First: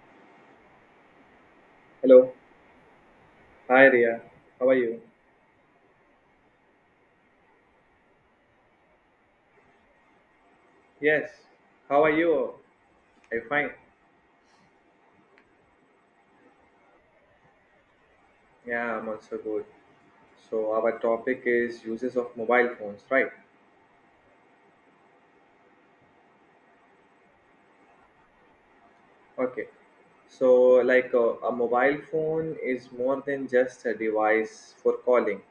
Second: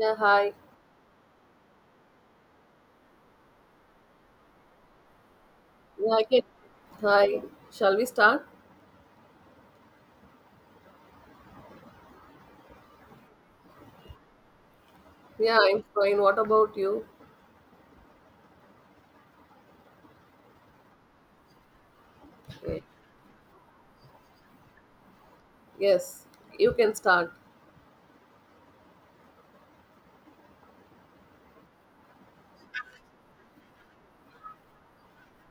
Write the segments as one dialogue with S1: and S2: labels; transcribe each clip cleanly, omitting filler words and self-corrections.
S1: Yeah, hi.
S2: Hello. Hi, Ria. How are you?
S1: Yeah, I can. Hi. Shall we start?
S2: Yes. How are you? I'm fine.
S1: Yeah, I'm fine. What about you?
S2: Yeah, I'm also good. So our topic is uses of mobile
S1: Okay.
S2: phones, right?
S1: Yes, you can start.
S2: Okay. So like a mobile phone is more than just a device for calling.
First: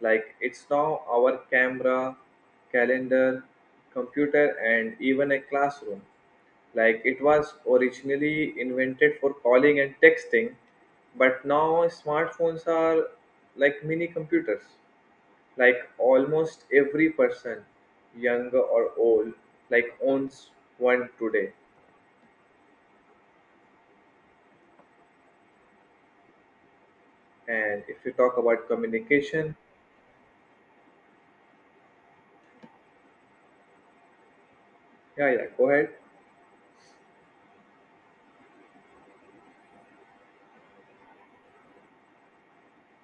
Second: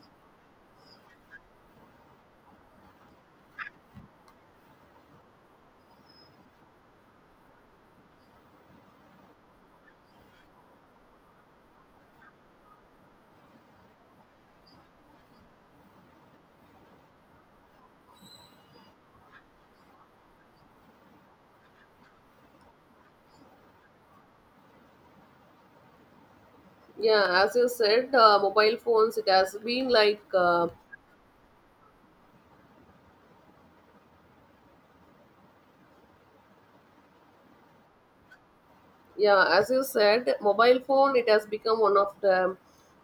S2: Like it's now our camera, calendar, computer, and even a classroom. Like it was originally invented for calling and texting, but now smartphones are like mini computers. Like almost every person, young or old, like owns one today.
S1: Yeah, as you
S2: And if you
S1: said,
S2: talk about
S1: mobile phones, it
S2: communication,
S1: has been like
S2: yeah, yeah, go ahead.
S1: Yeah, as you said, mobile phone it has become one of the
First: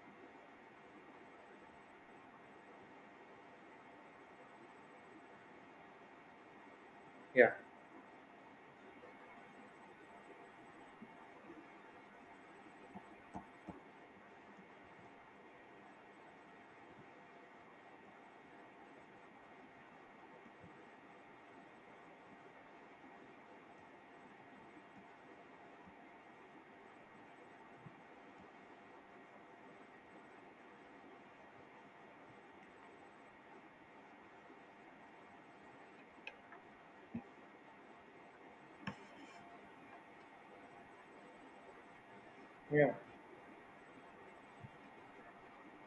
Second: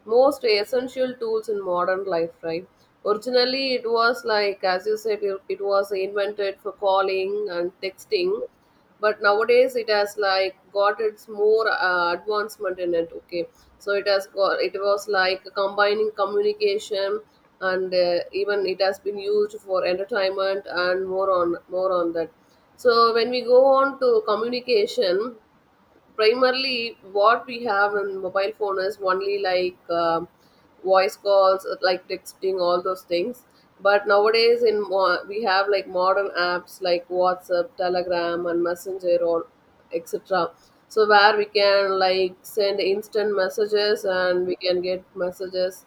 S1: most essential tools in modern life, right? Originally, it was like as you said, it was invented for calling
S2: Yeah,
S1: and texting, but nowadays it has like got its more advancement in it. Okay, so it has got it was like combining communication and even it has been used for entertainment and more on that. So when we go on to communication, primarily what we have in mobile phone is only like voice calls like texting all those things, but nowadays we have like modern apps like WhatsApp, Telegram, and Messenger or etc. So where we can like send
S2: yeah.
S1: instant messages and we can get messages.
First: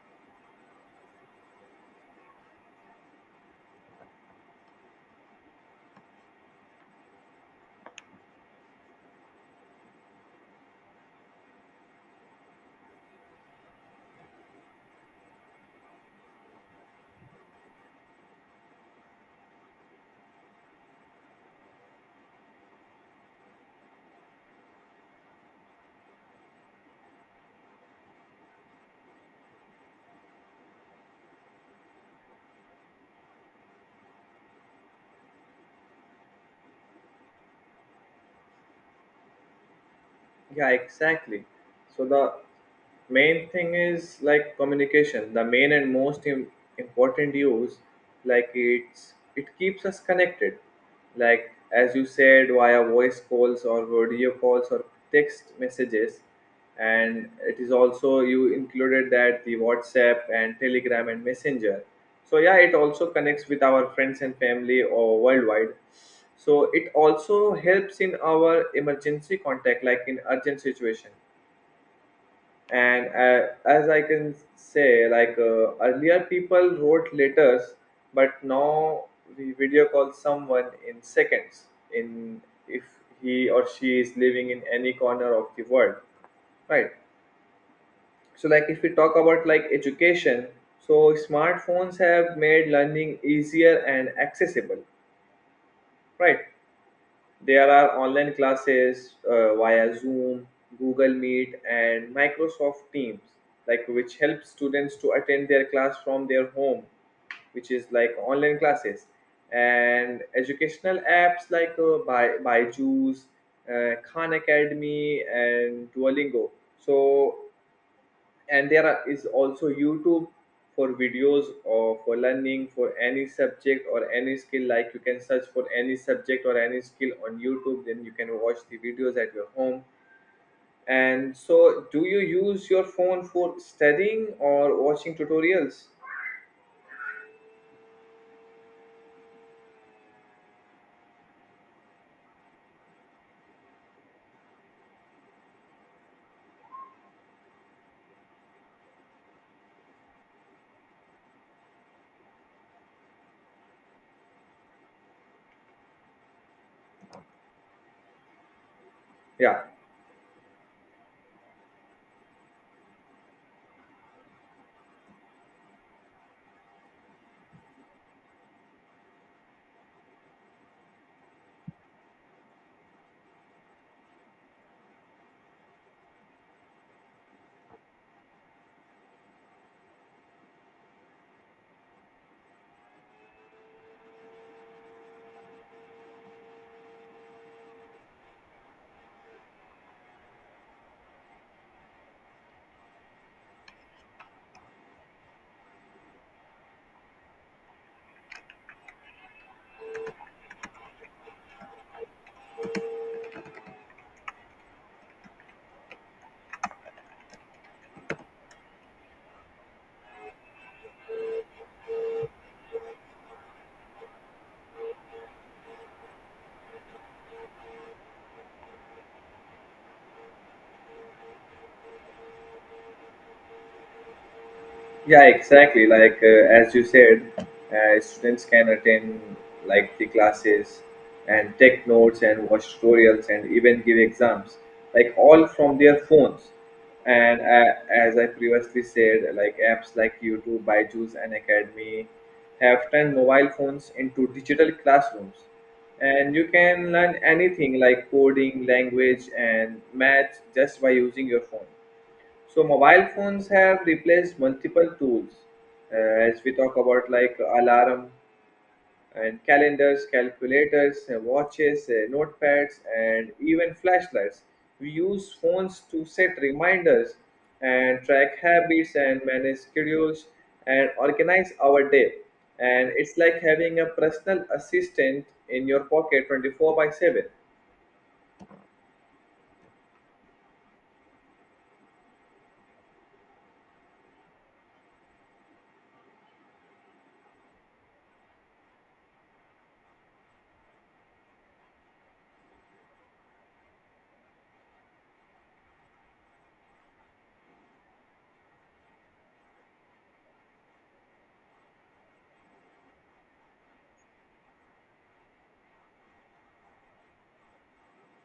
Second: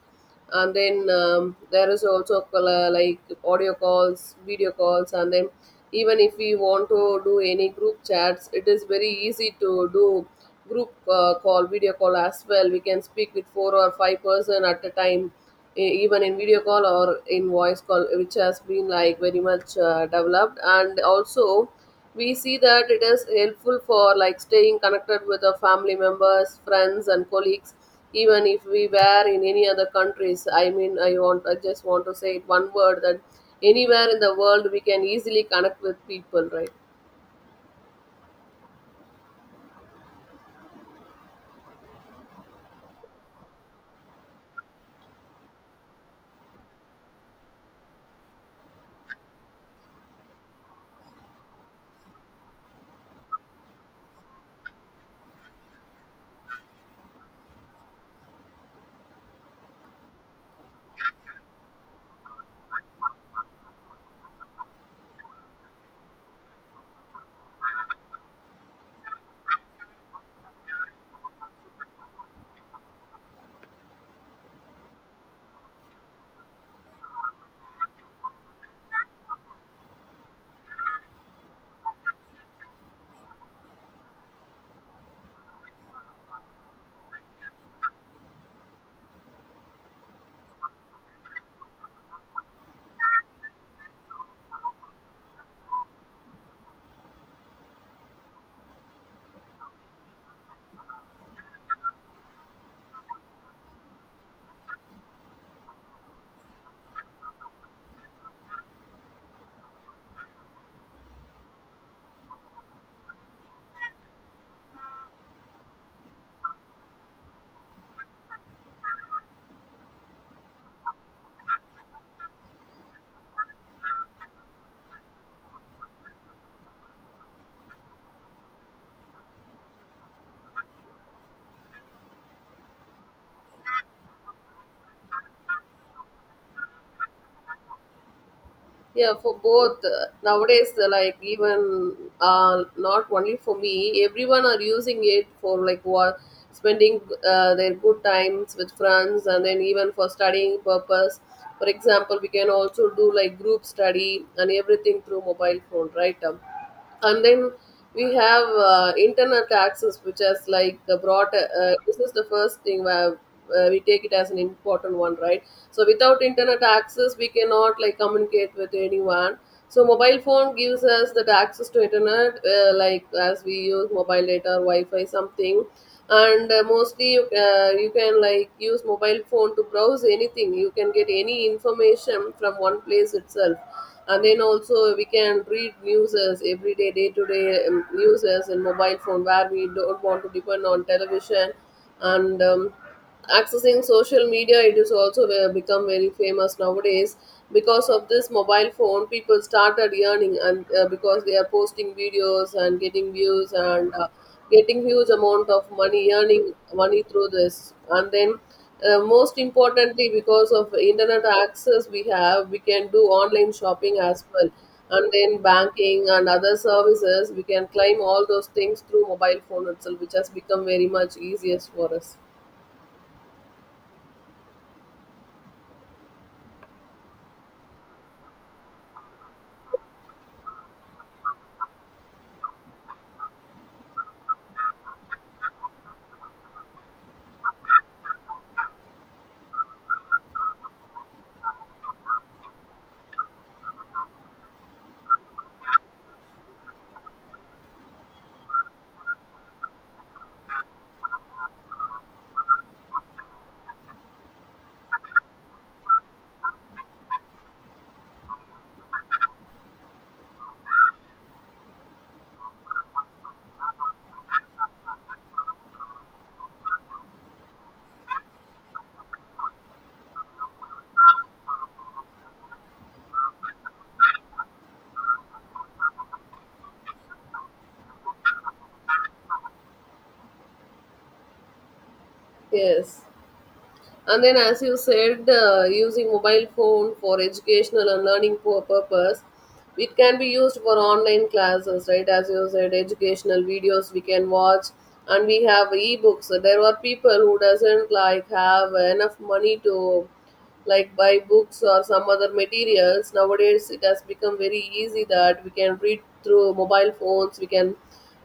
S1: And then there is also like audio calls, video calls, and then even if we want to do any group chats, it is very easy to do group call, video call as well. We can speak with four or five person at a time, even in video call or in voice call, which has been like very much developed. And also we see that it is helpful for like staying connected with the family members, friends, and colleagues, even if we were in any other countries. I mean, I just want to say it one word that anywhere in the world we can easily connect with people, right?
S2: Yeah, exactly. So the main thing is like communication, the main and most important use. Like it keeps us connected, like as you said, via voice calls or video calls or text messages. And it is also you included that the WhatsApp and Telegram and Messenger. So yeah, it also connects with our friends and family or worldwide. So it also helps in our emergency contact, like in urgent situation. And as I can say, like earlier people wrote letters, but now we video call someone in seconds in if he or she is living in any corner of the world, right? So like if we talk about like education, so smartphones have made learning easier and accessible, right? There are online classes via Zoom, Google Meet, and Microsoft Teams, like which helps students to attend their class from their home, which is like online classes. And educational apps like by Byju's, Khan Academy, and Duolingo. So and there is also YouTube for videos or for learning for any subject or any skill. Like you can search for any subject or any skill on YouTube, then you can watch the videos at your home. And so do you use your phone for studying or watching tutorials?
S1: Yeah, for both. Nowadays, like even not only for me, everyone are using it for like what, spending their good times with friends, and then even for studying purpose. For example, we can also do like group study and everything through mobile phone, right? And then we have internet
S2: Yeah.
S1: access, which has like brought this is the first thing where we take it as an important one, right? So without internet access we cannot like communicate with anyone. So mobile phone gives us that access to internet, like as we use mobile data or wi-fi something. And mostly you can like use mobile phone to browse anything. You can get any information from one place itself. And then also we can read news, as everyday day to day news as in mobile phone, where we don't want to depend on television. And accessing social media, it is also become very famous nowadays. Because of this mobile phone people started earning, and because they are posting videos and getting views and getting huge amount of money, earning money through this. And then most importantly, because of internet access we have, we can do online shopping as well, and then banking and other services. We can claim all those things through mobile phone itself, which has become very much easiest for us.
S2: Yeah, exactly. Like as you said, students can attend like the classes and take notes and watch tutorials and even give exams, like all from their phones. And as I previously said, like apps like YouTube, ByJu's, and Academy have turned mobile phones into digital classrooms. And you can learn anything like coding, language, and math just by using your phone. So mobile phones have replaced multiple tools, uh, as we talk about like alarm and calendars, calculators, watches, notepads, and even flashlights. We use phones to set reminders and track habits and manage schedules and organize our day. And it's like having a personal assistant in your pocket 24 by 7.
S1: Yes. And then, as you said, using mobile phone for educational and learning purpose, it can be used for online classes, right? As you said, educational videos we can watch, and we have ebooks. So, there are people who doesn't like have enough money to like buy books or some other materials. Nowadays, it has become very easy that we can read through mobile phones. We can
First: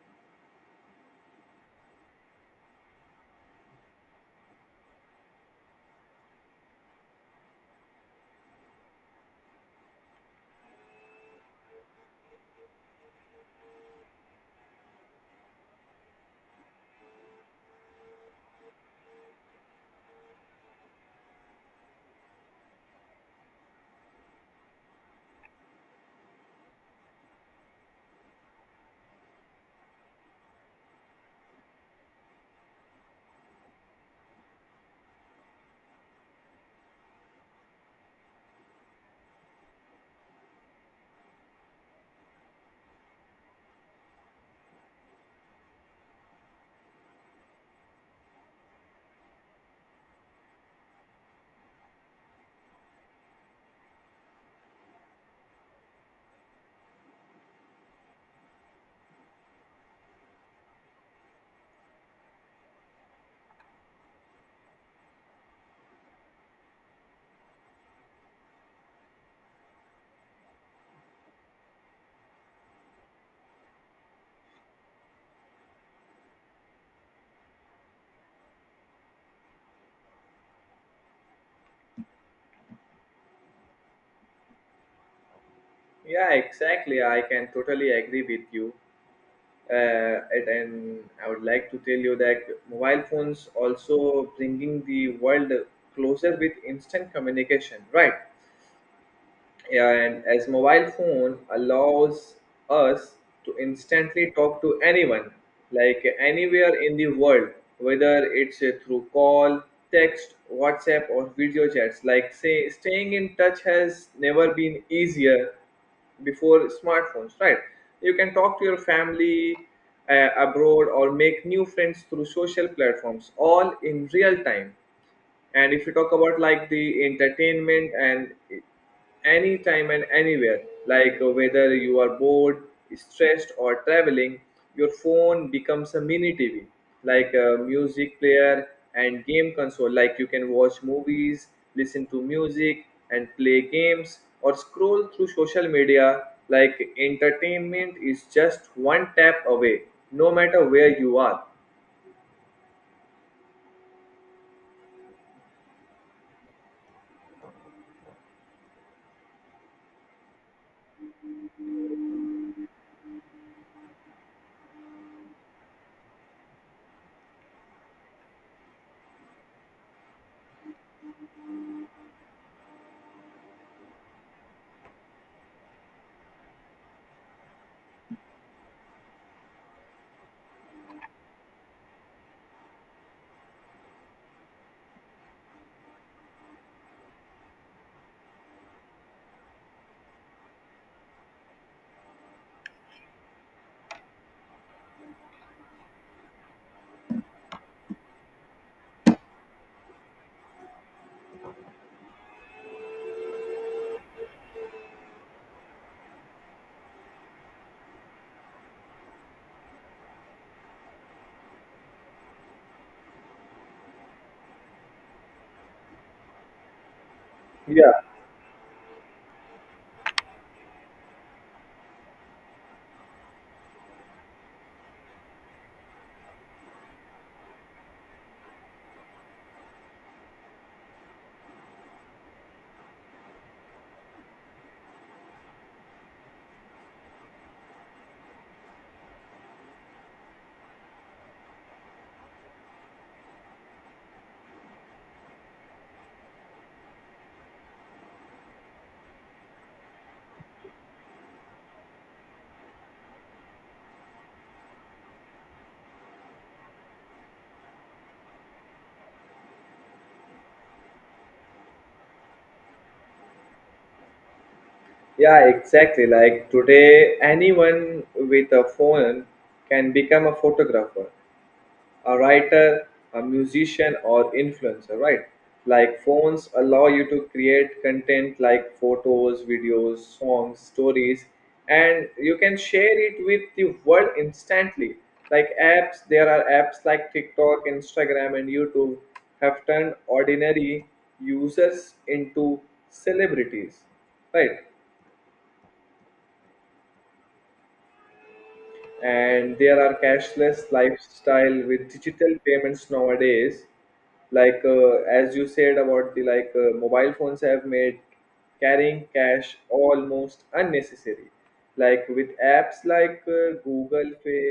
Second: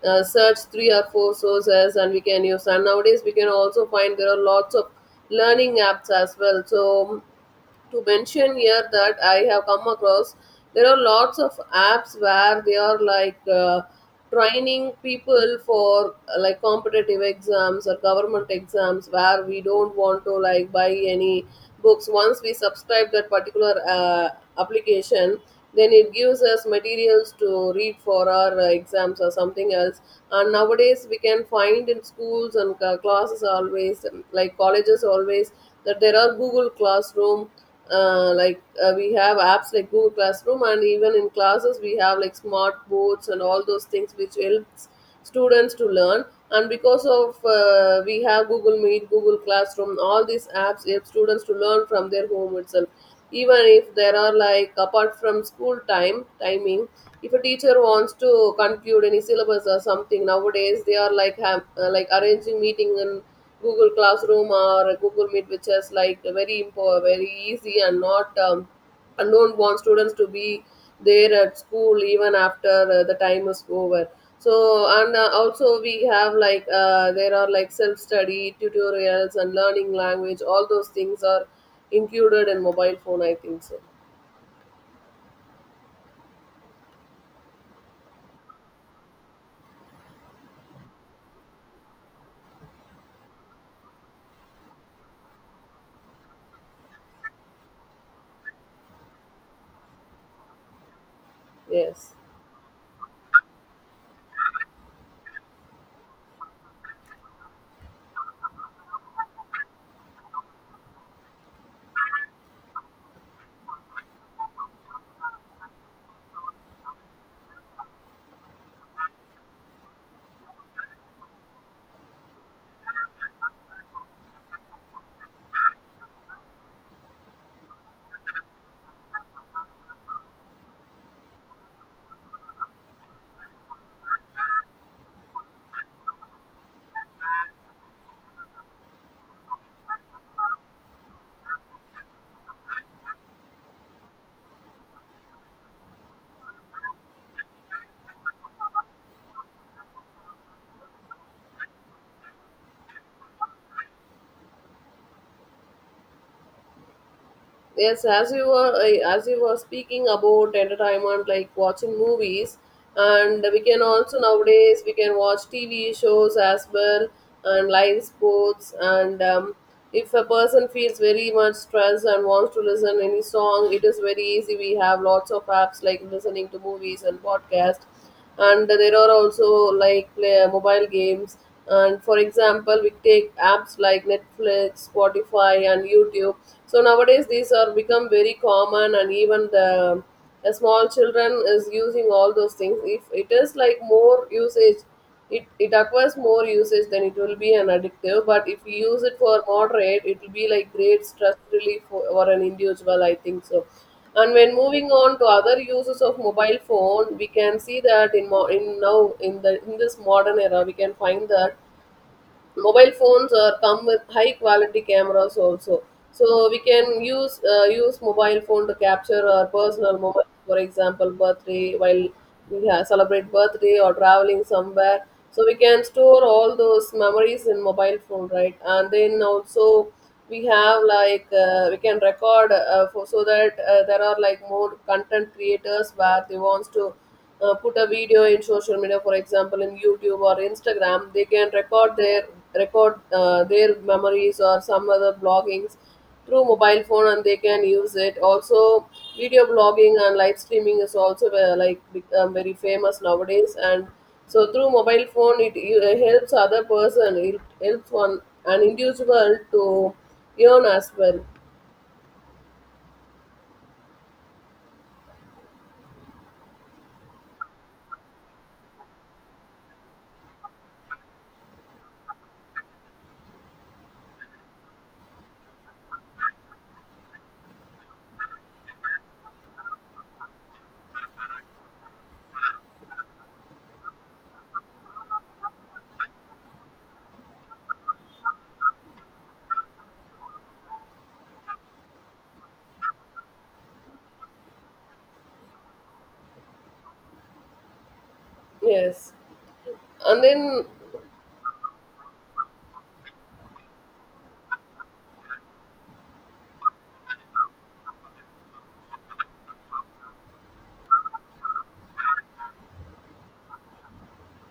S1: search three or four sources and we can use. And nowadays we can also find there are lots of learning apps as well. So to mention here that I have come across, there are lots of apps where they are like training people for like competitive exams or government exams, where we don't want to like buy any books. Once we subscribe that particular application, then it gives us materials to read for our exams or something else. And nowadays we can find in schools and classes always, like colleges always, that there are Google Classroom, like we have apps like Google Classroom, and even in classes we have like smart boards and all those things, which helps students to learn. And because of we have Google Meet, Google Classroom, all these apps help students to learn from their home itself, even if there are like apart from school time timing. If a teacher wants to conclude any syllabus or something, nowadays they are like have, like arranging meeting and Google Classroom or Google Meet, which is like very very easy, and not and don't want students to be there at school even after the time is over. So and also we have like there are like self study tutorials and learning language. All those things are included in mobile phone, I think so.
S2: Yeah, exactly. I can totally agree with you. And I would like to tell you that mobile phones also bringing the world closer with instant communication, right? And as mobile phone
S1: Yes.
S2: allows us to instantly talk to anyone, like anywhere in the world, whether it's through call, text, WhatsApp, or video chats. Like say, staying in touch has never been easier before smartphones, right? You can talk to your family abroad or make new friends through social platforms, all in real time. And if you talk about like the entertainment and anytime and anywhere, like whether you are bored, stressed, or traveling, your phone becomes a mini TV, like a music player and game console. Like you can watch movies, listen to music, and play games, or scroll through social media. Like entertainment is just one tap away, no matter where you are.
S1: Yes, as you were speaking about entertainment, like watching movies, and we can also nowadays we can watch TV shows as well, and live sports. And if a person feels very much stressed and wants to listen any song, it is very easy. We have lots of apps like listening to movies and podcast, and there are also like play mobile games. And for example, we take apps like Netflix, Spotify, and YouTube. So nowadays these are become very common. And even the small children is using all those things. If it is like more usage, it acquires more usage, then it will be an addictive. But if you use it for moderate, it will be like great stress relief for an individual, I think so. And when moving on to other uses of mobile phone, we can see that in, mo- in now in the in this modern era, we can find that mobile phones are come with high quality cameras also. So we can use uh,
S2: Yeah.
S1: use mobile phone to capture our personal moment. For example, birthday, while we celebrate birthday or traveling somewhere. So we can store all those memories in mobile phone, right? And then also we have like we can record for so that there are like more content creators where they wants to put a video in social media. For example, in YouTube or Instagram, they can record their memories or some other bloggings through mobile phone, and they can use it also. Video blogging and live streaming is also like become very famous nowadays. And so through mobile phone, it helps one an individual to earn as well.
S2: Yeah, exactly. Like today, anyone with a phone can become a photographer, a writer, a musician, or influencer, right? Like phones allow you to create content like photos, videos, songs, stories, and you can share it with the world instantly. Like apps, there are apps like TikTok, Instagram, and YouTube have turned ordinary users into celebrities, right?
S1: Yes
S2: And there are
S1: and
S2: cashless
S1: then.
S2: lifestyle with digital payments nowadays. Like as you said about the, like mobile phones have made carrying cash almost unnecessary. Like with apps like Google Pay,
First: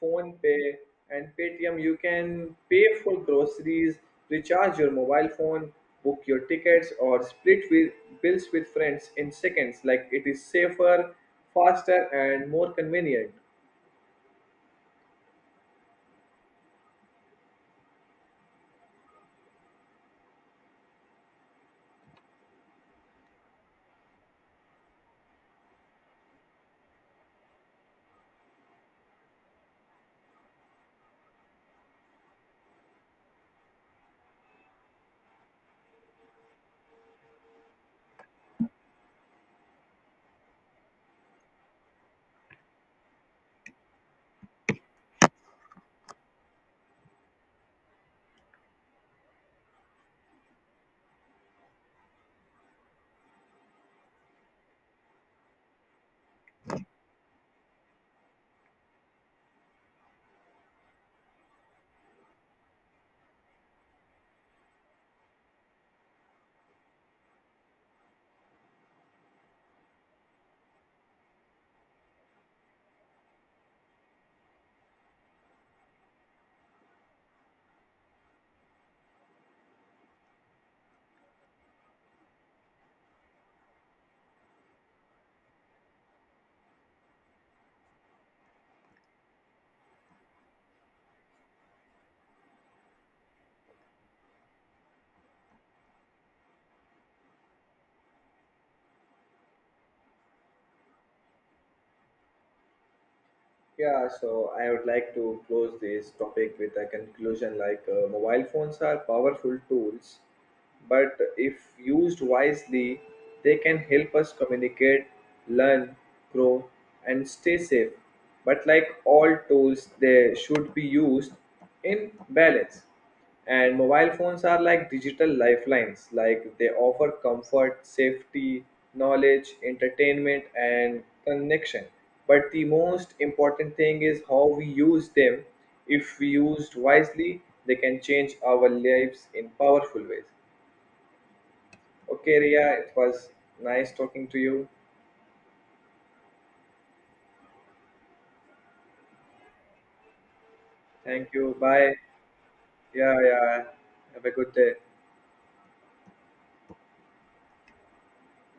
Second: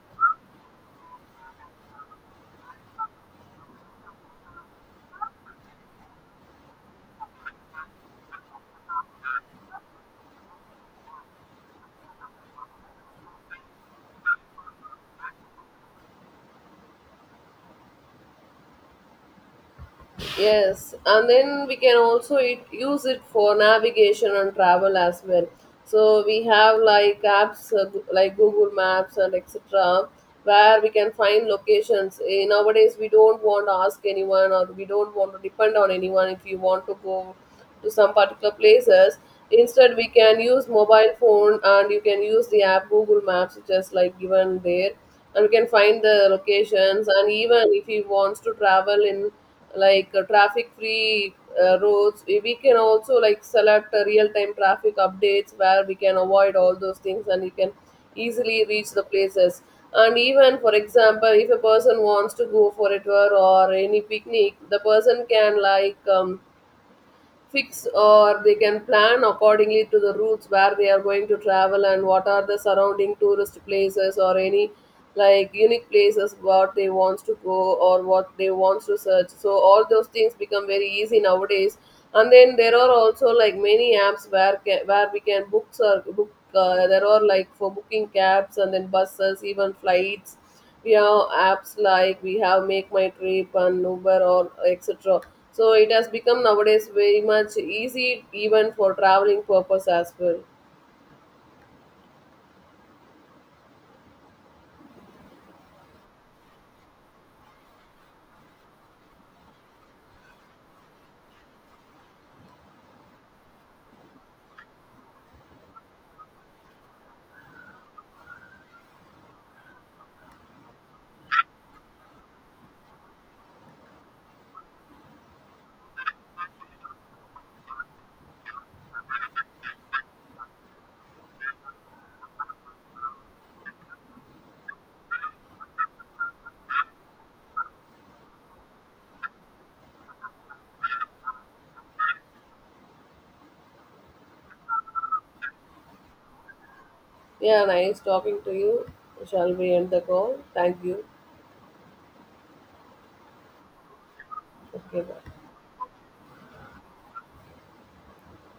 S2: Phone Pay, and Paytm, you can pay for groceries, recharge your mobile phone, book your tickets, or split with bills with friends in seconds. Like it is safer, faster, and more convenient.
S1: Yes, and then we can also use it for navigation and travel as well. So we have like apps like Google Maps and etc. where we can find locations. Nowadays we don't want to ask anyone, or we don't want to depend on anyone if we want to go to some particular places. Instead, we can use mobile phone and you can use the app Google Maps, just like given there, and we can find the locations. And even if he wants to travel in like traffic free roads, we can also like select real time traffic updates where we can avoid all those things and we can easily reach the places. And even, for example, if a person wants to go for a tour or any picnic, the person can like fix or they can plan accordingly to the routes where they are going to travel and what are the surrounding tourist places or any like unique places what they wants to go or what they wants to search. So all those things become very easy nowadays. And then there are also like many apps where where we can book there are like for booking cabs and then buses, even flights. Yeah, apps like we have Make My Trip and Uber or etc. So it has become nowadays very much easy even for traveling purpose as well.
S2: Yeah, so I would like to close this topic with a conclusion. Like mobile phones are powerful tools, but if used wisely, they can help us communicate, learn, grow, and stay safe. But like all tools, they should be used in balance. And mobile phones are like digital lifelines. Like they offer comfort, safety, knowledge, entertainment, and connection. But the most important thing is how we use them. If we used wisely, they can change our lives in powerful ways. Okay, Ria, it was nice talking to you.
S1: Yeah, nice talking to you. Shall we end the call? Thank you.
S2: Thank you. Bye. Yeah, yeah. Have a good day.
S1: Okay, bye.